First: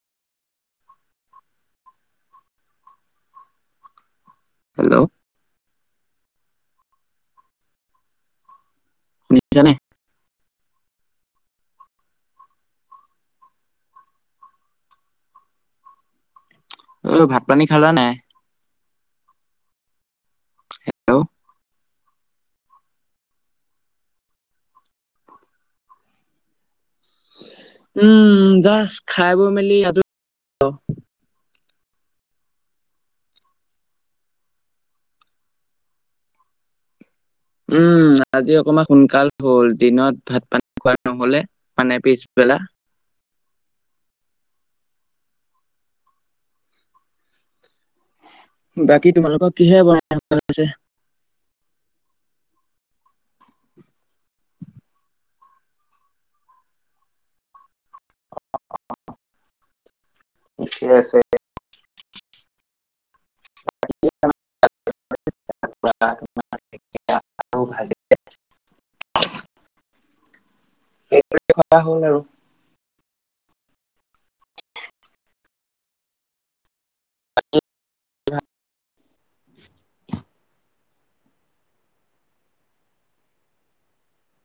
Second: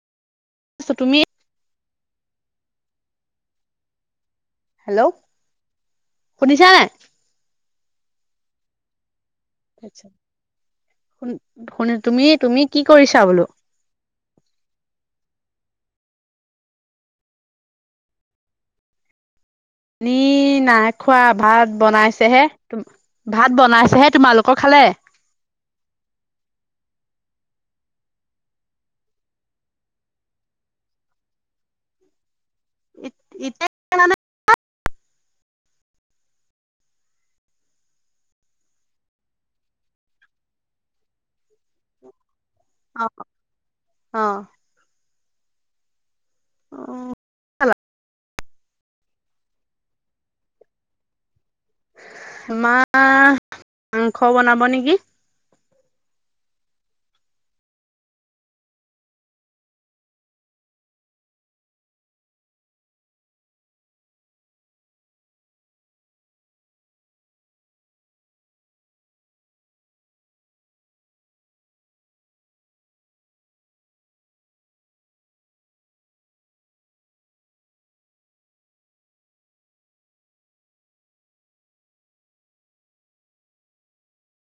আছোঁ, তুমি? হেল্ল'! শুনিচানে? শুনিছানে? শুন শুনি, তুমি তুমি কি কৰিছা বোলো? অ' ভাত-পানী খালা নাই? নি নাই খোৱা, হেল্ল' ভাত বনাইছেহে। ভাত বনাইছেহে, তোমালোকৰ খালে? উম, জাষ্ট খাই বৈ মেলি [inaudible] উম, আজি অকণমান সোনকাল হ'ল দিনত ভাত পানী খোৱা নহলে মানে পিছবেলা। অ'। [inaudible] বাকী তোমালোকৰ কিহে বনাই [unintelligible] পিছে? আমাৰ মাংস বনাব নেকি। [inaudible] ঠিয়ে আছে। [inaudible] [inaudible] [unintelligible] হ'ল আৰু। [inaudible]